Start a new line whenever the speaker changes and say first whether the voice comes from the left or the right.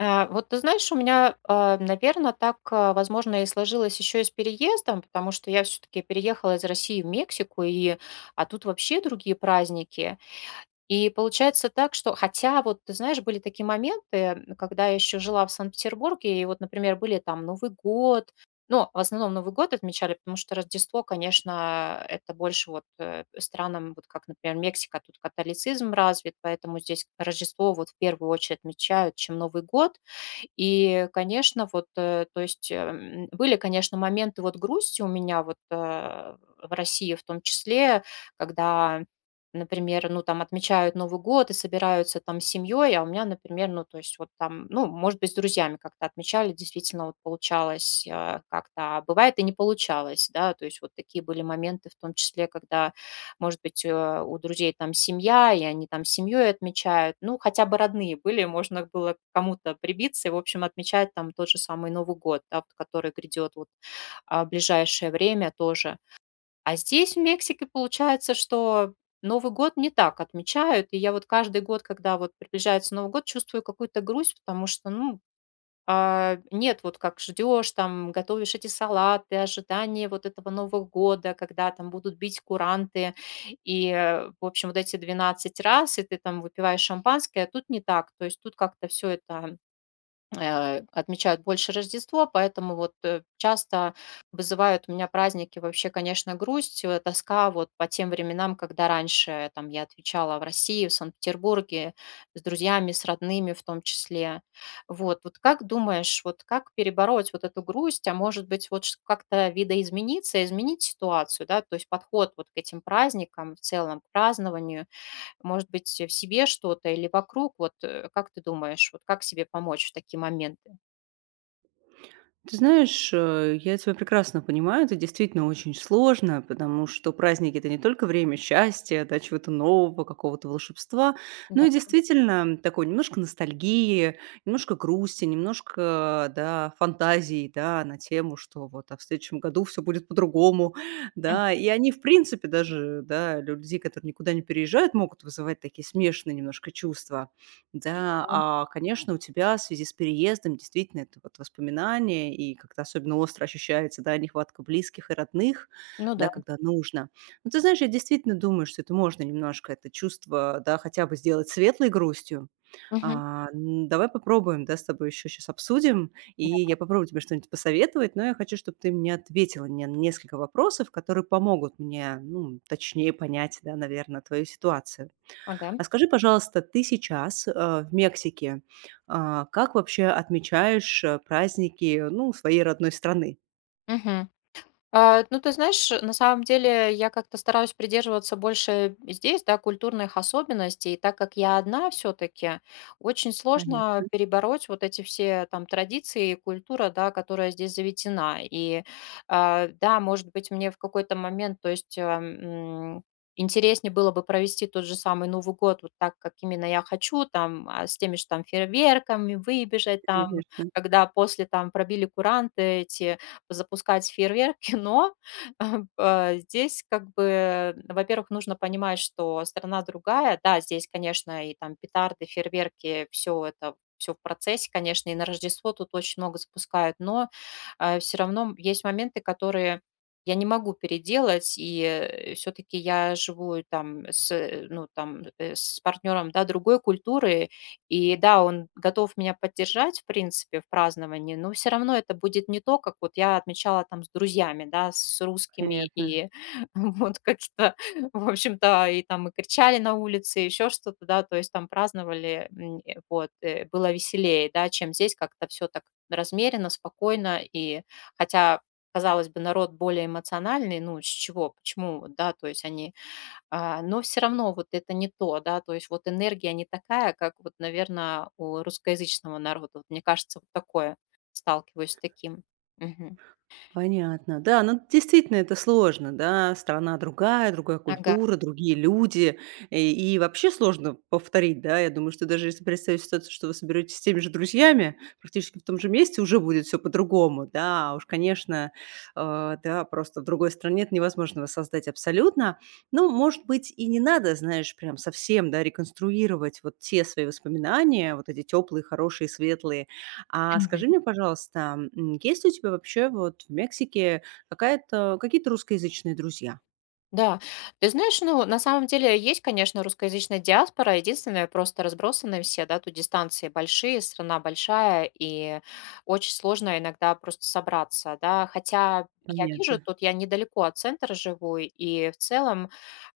left: Вот ты знаешь, у меня, наверное, так, возможно, и сложилось еще и с переездом, потому что я все таки переехала из России в Мексику, и тут вообще другие праздники. И получается так, что хотя вот, ты знаешь, были такие моменты, когда я еще жила в Санкт-Петербурге, и вот, например, были там Новый год. Ну, в основном Новый год отмечали, потому что Рождество, конечно, это больше вот, странам, вот как, например, Мексика, тут католицизм развит, поэтому здесь Рождество вот в первую очередь отмечают, чем Новый год. И, конечно, вот, были, конечно, моменты вот грусти у меня вот, в России в том числе, когда, например, ну, там отмечают Новый год и собираются там с семьей, а у меня, например, ну, то есть вот там, ну, может быть, с друзьями как-то отмечали, действительно вот получалось, как-то, а бывает и не получалось, да, то есть вот такие были моменты в том числе, когда может быть, у друзей там семья, и они там семьей отмечают. Ну, хотя бы родные были, можно было к кому-то прибиться и, в общем, отмечать там тот же самый Новый год, да, вот который грядет в ближайшее время тоже. А здесь, в Мексике, получается, что Новый год не так отмечают. И я вот каждый год, когда вот приближается Новый год, чувствую какую-то грусть, потому что, ну, нет, вот как ждешь, там готовишь эти салаты, ожидание вот этого Нового года, когда там будут бить куранты, и в общем, вот эти 12 раз, и ты там выпиваешь шампанское, а тут не так. То есть тут как-то все это отмечают больше Рождество, поэтому часто вызывают у меня праздники вообще, конечно, грусть, тоска вот по тем временам, когда раньше там я отвечала в России, в Санкт-Петербурге, с друзьями, с родными в том числе. Вот, как думаешь, вот как перебороть вот эту грусть, а может быть как-то видоизмениться, изменить ситуацию, да, то есть подход вот к этим праздникам в целом, к празднованию, может быть, в себе что-то или вокруг? Вот, как ты думаешь, вот как себе помочь в такие моменты?
right: Ты знаешь, я тебя прекрасно понимаю, это действительно очень сложно, потому что праздники – это не только время счастья, да, чего-то нового, какого-то волшебства, но
left: Да.
right: и действительно такой немножко ностальгии, немножко грусти, немножко, да, фантазии, да, на тему, что вот а в следующем году все будет по-другому,
left: Мгм.
right: да, и они, в принципе, даже, да, людей, которые никуда не переезжают, могут вызывать такие смешанные немножко чувства. Да,
left: Да.
right: а, конечно, у тебя в связи с переездом действительно это вот воспоминание, и как-то особенно остро ощущается, да, нехватка близких и родных,
left: Ну
right: да,
left: да.
right: когда нужно. Ну ты знаешь, я действительно думаю, что это можно немножко это чувство, да, хотя бы сделать светлой грустью.
left: Мгм.
right: Давай попробуем, да, с тобой еще сейчас обсудим, и
left: Да.
right: я попробую тебе что-нибудь посоветовать, но я хочу, чтобы ты мне ответила мне на несколько вопросов, которые помогут мне, ну, точнее понять, да, наверное, твою ситуацию.
left: Ага.
right: А скажи, пожалуйста, ты сейчас, в Мексике, а, как вообще отмечаешь, праздники, ну, своей родной страны?
left: Мгм. А, ну, ты знаешь, на самом деле я как-то стараюсь придерживаться больше здесь, да, культурных особенностей. И так как я одна все-таки, очень сложно
right: Понятно,
left: перебороть вот эти все там традиции и культура, да, которая здесь заведена. И а, да, может быть, мне в какой-то момент, то есть а, м, интереснее было бы провести тот же самый Новый год вот так, как именно я хочу, там, с теми же там фейерверками, выбежать там,
right: конечно,
left: когда после там пробили куранты эти, запускать фейерверки, но здесь как бы, во-первых, нужно понимать, что страна другая. Да, здесь, конечно, и там петарды, фейерверки, все это все в процессе, конечно, и на Рождество тут очень много запускают, но все равно есть моменты, которые я не могу переделать, и все-таки я живу там с ну, там, с партнером да, другой культуры, и да, он готов меня поддержать, в принципе, в праздновании, но все равно это будет не то, как вот я отмечала там с друзьями, да, с русскими,
right: понятно.
left: и вот как-то, в общем-то, и там и кричали на улице, еще что-то, да, то есть там праздновали, было веселее, да, чем здесь как-то все так размеренно, спокойно, и хотя, казалось бы, народ более эмоциональный, ну, с чего, почему, вот, да, то есть они но все равно вот это не то, да, то есть вот энергия не такая, как вот, наверное, у русскоязычного народа. Вот мне кажется, вот такое, сталкиваюсь с таким. Мгм.
right: Понятно. Да, ну действительно это сложно, да, страна другая, другая
left: Ага.
right: культура, другие люди, и вообще сложно повторить, да. Я думаю, что даже если представить ситуацию, что вы соберетесь с теми же друзьями, практически в том же месте, уже будет все по-другому, да. А уж, конечно, да, просто в другой стране это невозможно воссоздать абсолютно. Ну, может быть, и не надо, знаешь, прям совсем, да, реконструировать вот те свои воспоминания, вот эти теплые, хорошие, светлые, а скажи мне, пожалуйста, есть ли у тебя вообще вот в Мексике какая-то какие-то русскоязычные друзья?
left: Да, ты знаешь, ну, на самом деле есть, конечно, русскоязычная диаспора, единственное, просто разбросаны все, да, тут дистанции большие, страна большая, и очень сложно иногда просто собраться, да, хотя я вижу,
right: Понятно.
left: тут я недалеко от центра живу, и в целом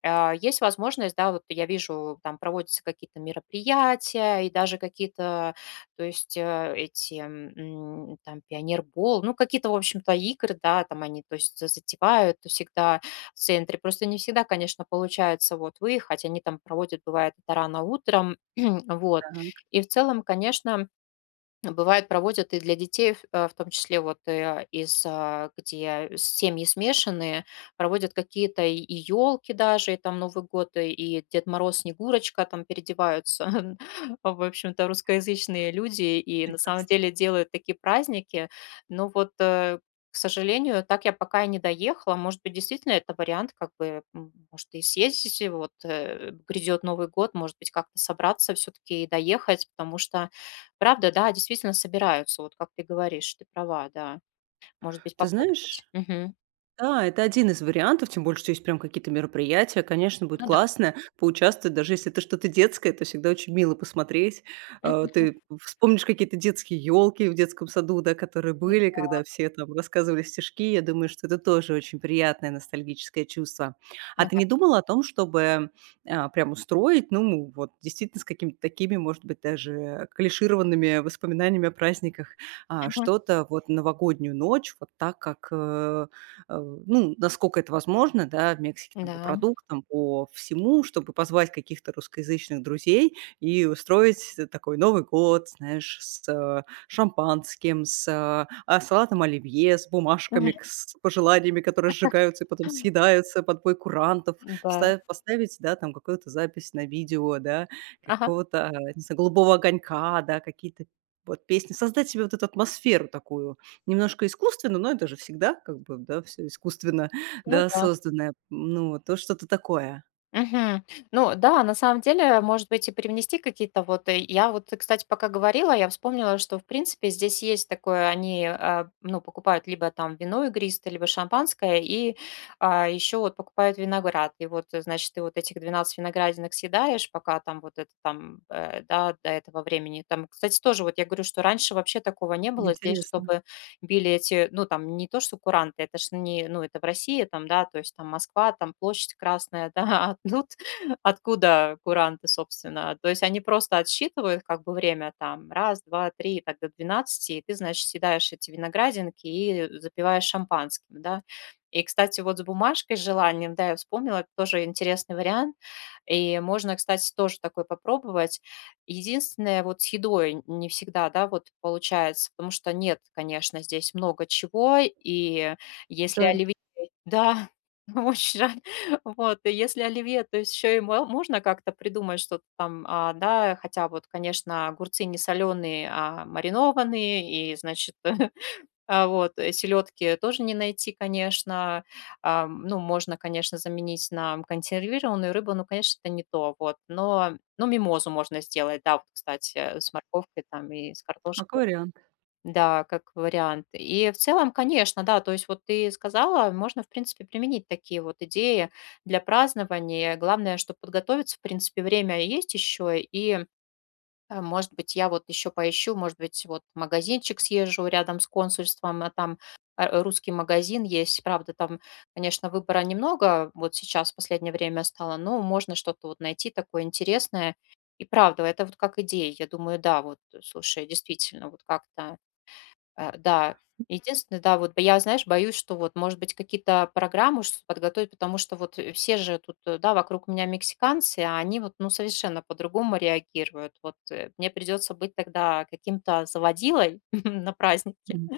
left: есть возможность, да, вот я вижу, там проводятся какие-то мероприятия, и даже какие-то, то есть э, эти, м, там, пионербол, ну, какие-то, в общем-то, игры, да, там они, то есть, затевают всегда, в центре. Просто не всегда, конечно, получается вот выехать. Они там проводят, бывает, это рано утром. Вот.
right: Так,
left: И в целом, конечно, бывает, проводят и для детей, в том числе вот, где семьи смешанные, проводят какие-то и елки, даже, и там Новый год, и Дед Мороз, Снегурочка, там переодеваются, в общем-то, русскоязычные люди и на самом
right: прекрасно.
left: деле делают такие праздники. Но вот, к сожалению, так я пока и не доехала. Может быть, действительно это вариант, как бы, может, и съездить, и вот, грядет Новый год, может быть, как-то собраться все таки и доехать, потому что правда, да, действительно собираются, вот как ты говоришь, ты права, да. Может быть,
right: Ты знаешь,
left: попробовать. Мгм.
right: да, это один из вариантов, тем более, что есть прям какие-то мероприятия. Конечно, будет
left: Ну да.
right: классно поучаствовать, даже если это что-то детское, то всегда очень мило посмотреть. Э,
left: Мгм.
right: ты вспомнишь какие-то детские елки в детском саду, да, которые были, когда все там рассказывали стишки. Я думаю, что это тоже очень приятное ностальгическое чувство. А ты
left: Ага.
right: не думала о том, чтобы, а, прям устроить, ну, вот действительно с какими-то такими, может быть, даже клишированными воспоминаниями о праздниках, а,
left: Мгм.
right: что-то вот новогоднюю ночь, вот так, как, э, ну, насколько это возможно, да, в Мексике, там, по
left: Да.
right: продуктам, по всему, чтобы позвать каких-то русскоязычных друзей и устроить такой Новый год, знаешь, с шампанским, с салатом оливье, с бумажками,
left: Мгм.
right: с пожеланиями, которые сжигаются и потом съедаются под бой курантов,
left: Да.
right: поставить, да, там, какую-то запись на видео, да,
left: Ага.
right: какого-то, не знаю, голубого огонька, да, какие-то вот песни, создать себе вот эту атмосферу такую, немножко искусственно, но это же всегда как бы, да, все искусственно,
left: Ну
right: да,
left: да.
right: созданное. Ну, вот что-то такое.
left: Мгм. Ну да, на самом деле, может быть, и привнести какие-то вот... Я вот, кстати, пока говорила, я вспомнила, что, в принципе, здесь есть такое, они, ну, покупают либо там вино игристое, либо шампанское, и еще вот покупают виноград. И вот, значит, ты вот этих 12 виноградинок съедаешь, пока там вот это там, да, до этого времени. Там, кстати, тоже вот я говорю, что раньше вообще такого не было здесь,
right: Интересно.
left: чтобы били эти, ну, там, не то, что куранты, это ж не, ну, это в России, там, да, то есть там Москва, там площадь Красная, да, а тут откуда куранты, собственно. То есть они просто отсчитывают как бы время там раз, два, три, и так до 12, и ты, значит, съедаешь эти виноградинки и запиваешь шампанским, да. И, кстати, вот с бумажкой, с желанием, да, я вспомнила, это тоже интересный вариант. И можно, кстати, тоже такой попробовать. Единственное, вот с едой не всегда, да, вот получается, потому что нет, конечно, здесь много чего, и если
right: Жаль.
left: оливье да, очень жаль. Вот, и если оливье, то есть еще и мо можно как-то придумать что-то там, да, хотя вот, конечно, огурцы не соленые, а маринованные, и, значит селедки тоже не найти, конечно. Ну, можно, конечно, заменить на консервированную рыбу, но, конечно, это не то, вот. Но, ну, мимозу можно сделать, да, вот, кстати, с морковкой там и с
right: Как
left: картошкой.
right: вариант.
left: Да, как вариант. И в целом, конечно, да, то есть вот ты сказала, можно, в принципе, применить такие вот идеи для празднования. Главное, что подготовиться, в принципе, время есть еще, и может быть, я вот еще поищу, может быть, вот в магазинчик съезжу рядом с консульством, а там русский магазин есть. Правда, там, конечно, выбора немного, вот сейчас в последнее время стало, но можно что-то вот найти такое интересное. И правда, это вот как идея. Я думаю, да, вот, слушай, действительно, вот как-то. Да. Единственное, да, вот я, знаешь, боюсь, что вот, может быть, какие-то программы уж подготовить, потому что вот, все же тут, да, вокруг меня мексиканцы, а они вот, ну, совершенно по-другому реагируют. Вот, мне придется быть тогда каким-то заводилой на празднике.
right: Мгм.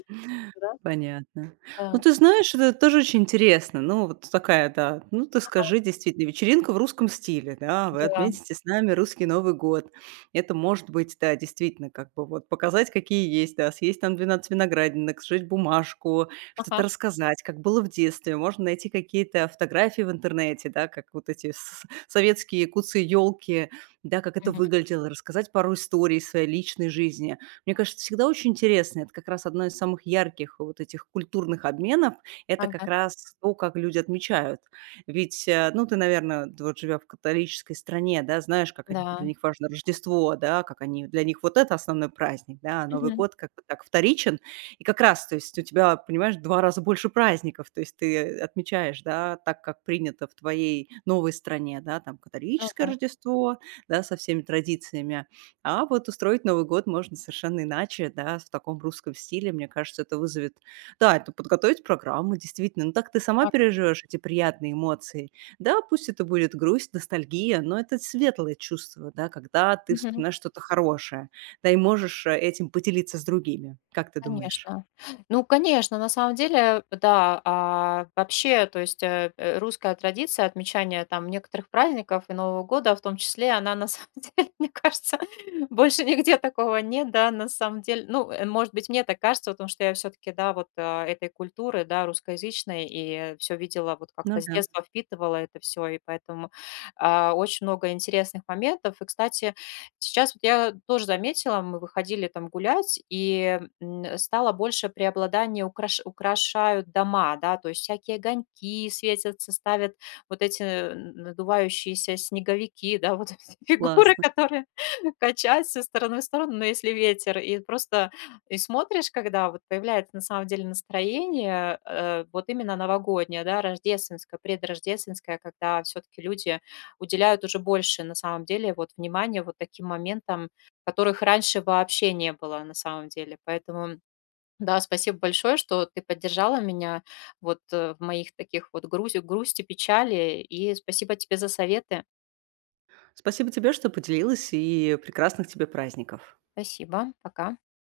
left: Да,
right: Понятно. Ну,
left: да,
right: ты знаешь, это тоже очень интересно. Ну, вот такая, да. Ну, ты скажи, действительно, вечеринка в русском стиле, да, вы
left: да.
right: отметите с нами русский Новый год. Это может быть, да, действительно, как бы вот показать, какие есть, да, съесть там 12 виноградинок, сжечь бумажку, что-то
left: Ага.
right: рассказать, как было в детстве. Можно найти какие-то фотографии в интернете, да, как вот эти советские куцы елки, да, как это
left: Мгм.
right: выглядело, рассказать пару историй из своей личной жизни. Мне кажется, всегда очень интересно. Это как раз одно из самых ярких вот этих культурных обменов. Это
left: Ага.
right: как раз то, как люди отмечают. Ведь, ну, ты, наверное, д вот живя в католической стране, да, знаешь, как они для
left: Да.
right: них важно Рождество, да, как они для них вот это основной праздник, да, а Новый
left: Мгм.
right: год как бы так вторичен. И как раз, то есть у тебя, понимаешь, 2 раза больше праздников. То есть ты отмечаешь, да, так, как принято в твоей новой стране, да, там
left: Ну
right: католическое
left: да.
right: Рождество, да, со всеми традициями. А вот устроить Новый год можно совершенно иначе, да, в таком русском стиле. Мне кажется, это вызовет да, это подготовить программу, действительно. Ну, так ты сама
left: Ага.
right: переживешь эти приятные эмоции. Да, пусть это будет грусть, ностальгия, но это светлое чувство, да, когда ты
left: Мгм.
right: вспоминаешь что-то хорошее, да, и можешь этим поделиться с другими. Как ты думаешь?
left: Конечно. Ну, конечно, на самом деле, да, а, вообще, то есть э, э, русская традиция отмечания там некоторых праздников и Нового года, в том числе, она на самом деле, мне кажется, больше нигде такого нет, да, на самом деле. Ну, может быть, мне так кажется, потому что я все-таки, да, этой культуры, да, русскоязычной, и все видела, вот
right: Ну
left: как-то с
right: да,
left: детства впитывала это все, и поэтому очень много интересных моментов. И, кстати, сейчас вот я тоже заметила, мы выходили там гулять, и стало больше преобладание украшают дома, да, то есть всякие огоньки светятся, ставят вот эти надувающиеся снеговики, да, вот эти фигуры,
right: классно.
left: которые качаются со стороны в сторону, но если ветер, и просто и смотришь, когда вот появляется на самом деле настроение, вот именно новогоднее, да, рождественское, предрождественское, когда все-таки люди уделяют уже больше, на самом деле, вот внимания вот таким моментам, которых раньше вообще не было, на самом деле. Поэтому да, спасибо большое, что ты поддержала меня в моих таких вот грусти, печали. И спасибо тебе за советы.
right: Спасибо тебе, что поделилась, и прекрасных тебе праздников.
left: Спасибо. Пока.